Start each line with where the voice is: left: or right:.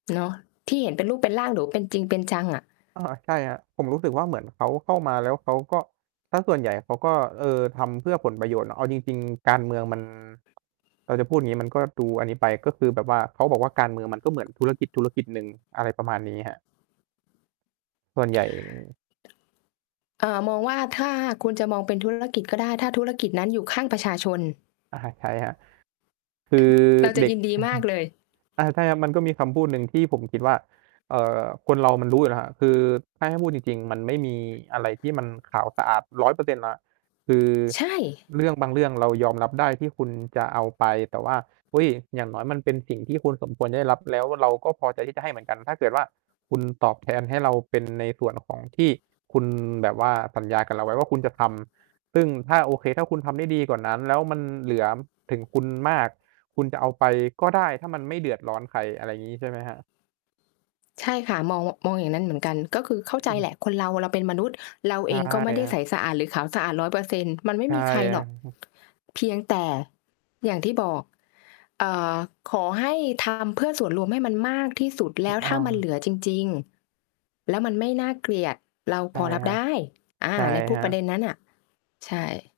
left: เนาะ ที่เห็นเป็นรูปเป็นร่าง หรือว่าเป็นจริงเป็นจังอะ
right: โอ้โฮ! ใช่ครับ ผมรู้สึกว่าเหมือนเขาเข้ามา แล้วเขาก็ เสียส่วนใหญ่เขาก็ เออ ทำเพื่อผลประโยชน์ แล้วเอาจริง ๆ การเมืองมัน เออ จะพูดอย่างงี้ มันก็ดูอันนี้ไป ก็คือแบบว่าเขาบอกว่า "การเมืองมันก็เหมือนธุรกิจธุรกิจหนึ่ง" อะไรประมาณนี้ครับ ส่วนใหญ่
left: เอ่อ มองว่า ถ้าคุณจะมองเป็น ธุรกิจ ก็ได้ ถ้าธุรกิจนั้นอยู่ข้างประชาชน
right: อะฮะ ใช้ครับ คือ
left: เราจะ
right: เด็
left: ย
right: ก
left: ินดีมากเลย
right: อา ใช่ครับ มันก็มีคำพูดหนึ่งที่ผมคิดว่า เอ่อ คนเรามันรู้อยู่แล้วครับ คือ ถ้าให้พูดจริง ๆ มันไม่มีอะไรที่มันขาวสะอาด 100% หรอกครับ คือ
left: ใช่
right: เรื่องบางเรื่องเรายอมรับได้ที่คุณจะเอาไป แต่ว่า อุ๊ย! อย่างน้อยมันเป็นสิ่งที่คุณสมควรได้รับ แล้วเราก็พอใจที่จะให้เหมือนกัน ถ้าเกิดว่า คุณตอบแทนให้เราเป็นในส่วนของที่คุณแบบว่าสัญญากับเราไว้ว่าคุณจะทำ ซึ่งถ้า โอเค ถ้าคุณทำได้ดีกว่านั้น แล้วมันเหลือถึงคุณมาก คุณจะเอาไปก็ได้ ถ้ามันไม่เดือดร้อนใคร อะไรงี้ ใช่ไหมครับ?
left: ใช่ค่ะ มอง ว มองอย่างนั้นเหมือนกัน ก็คือเข้าใ
right: อ
left: จ
right: ื
left: แหล
right: ม
left: ะคนเรา เราเป็นมนุษย์ เรา
right: ใ
left: เ
right: ช
left: อ
right: ่
left: งก็ไม่ได
right: ค
left: ้
right: รั
left: ใ
right: บ
left: สสะอาดหรือขาวสะอาด 100% มันไม่
right: ใช่
left: มีใคร
right: คร
left: ห
right: ั
left: ร
right: บ
left: อก เพียงแต่ อย่างที่บอก อ่า ขอให้ ทำ เพื่อส่วนรวมให้มันมากที่สุด แ
right: ถ
left: ล
right: ู
left: ้
right: ก
left: ว
right: อ
left: ถ
right: ้อ
left: ้าม
right: ง
left: ันเหลือจริง ๆ แล้วมันไม่น่าเกลียด เรา
right: ใช
left: พ
right: ่
left: อรั
right: ค
left: บ
right: รั
left: ไ
right: บ
left: ด้ อา
right: ใช่
left: ในพ
right: ค
left: วก
right: รั
left: ประ
right: บ
left: เด็นนั้นน่ะ ใช่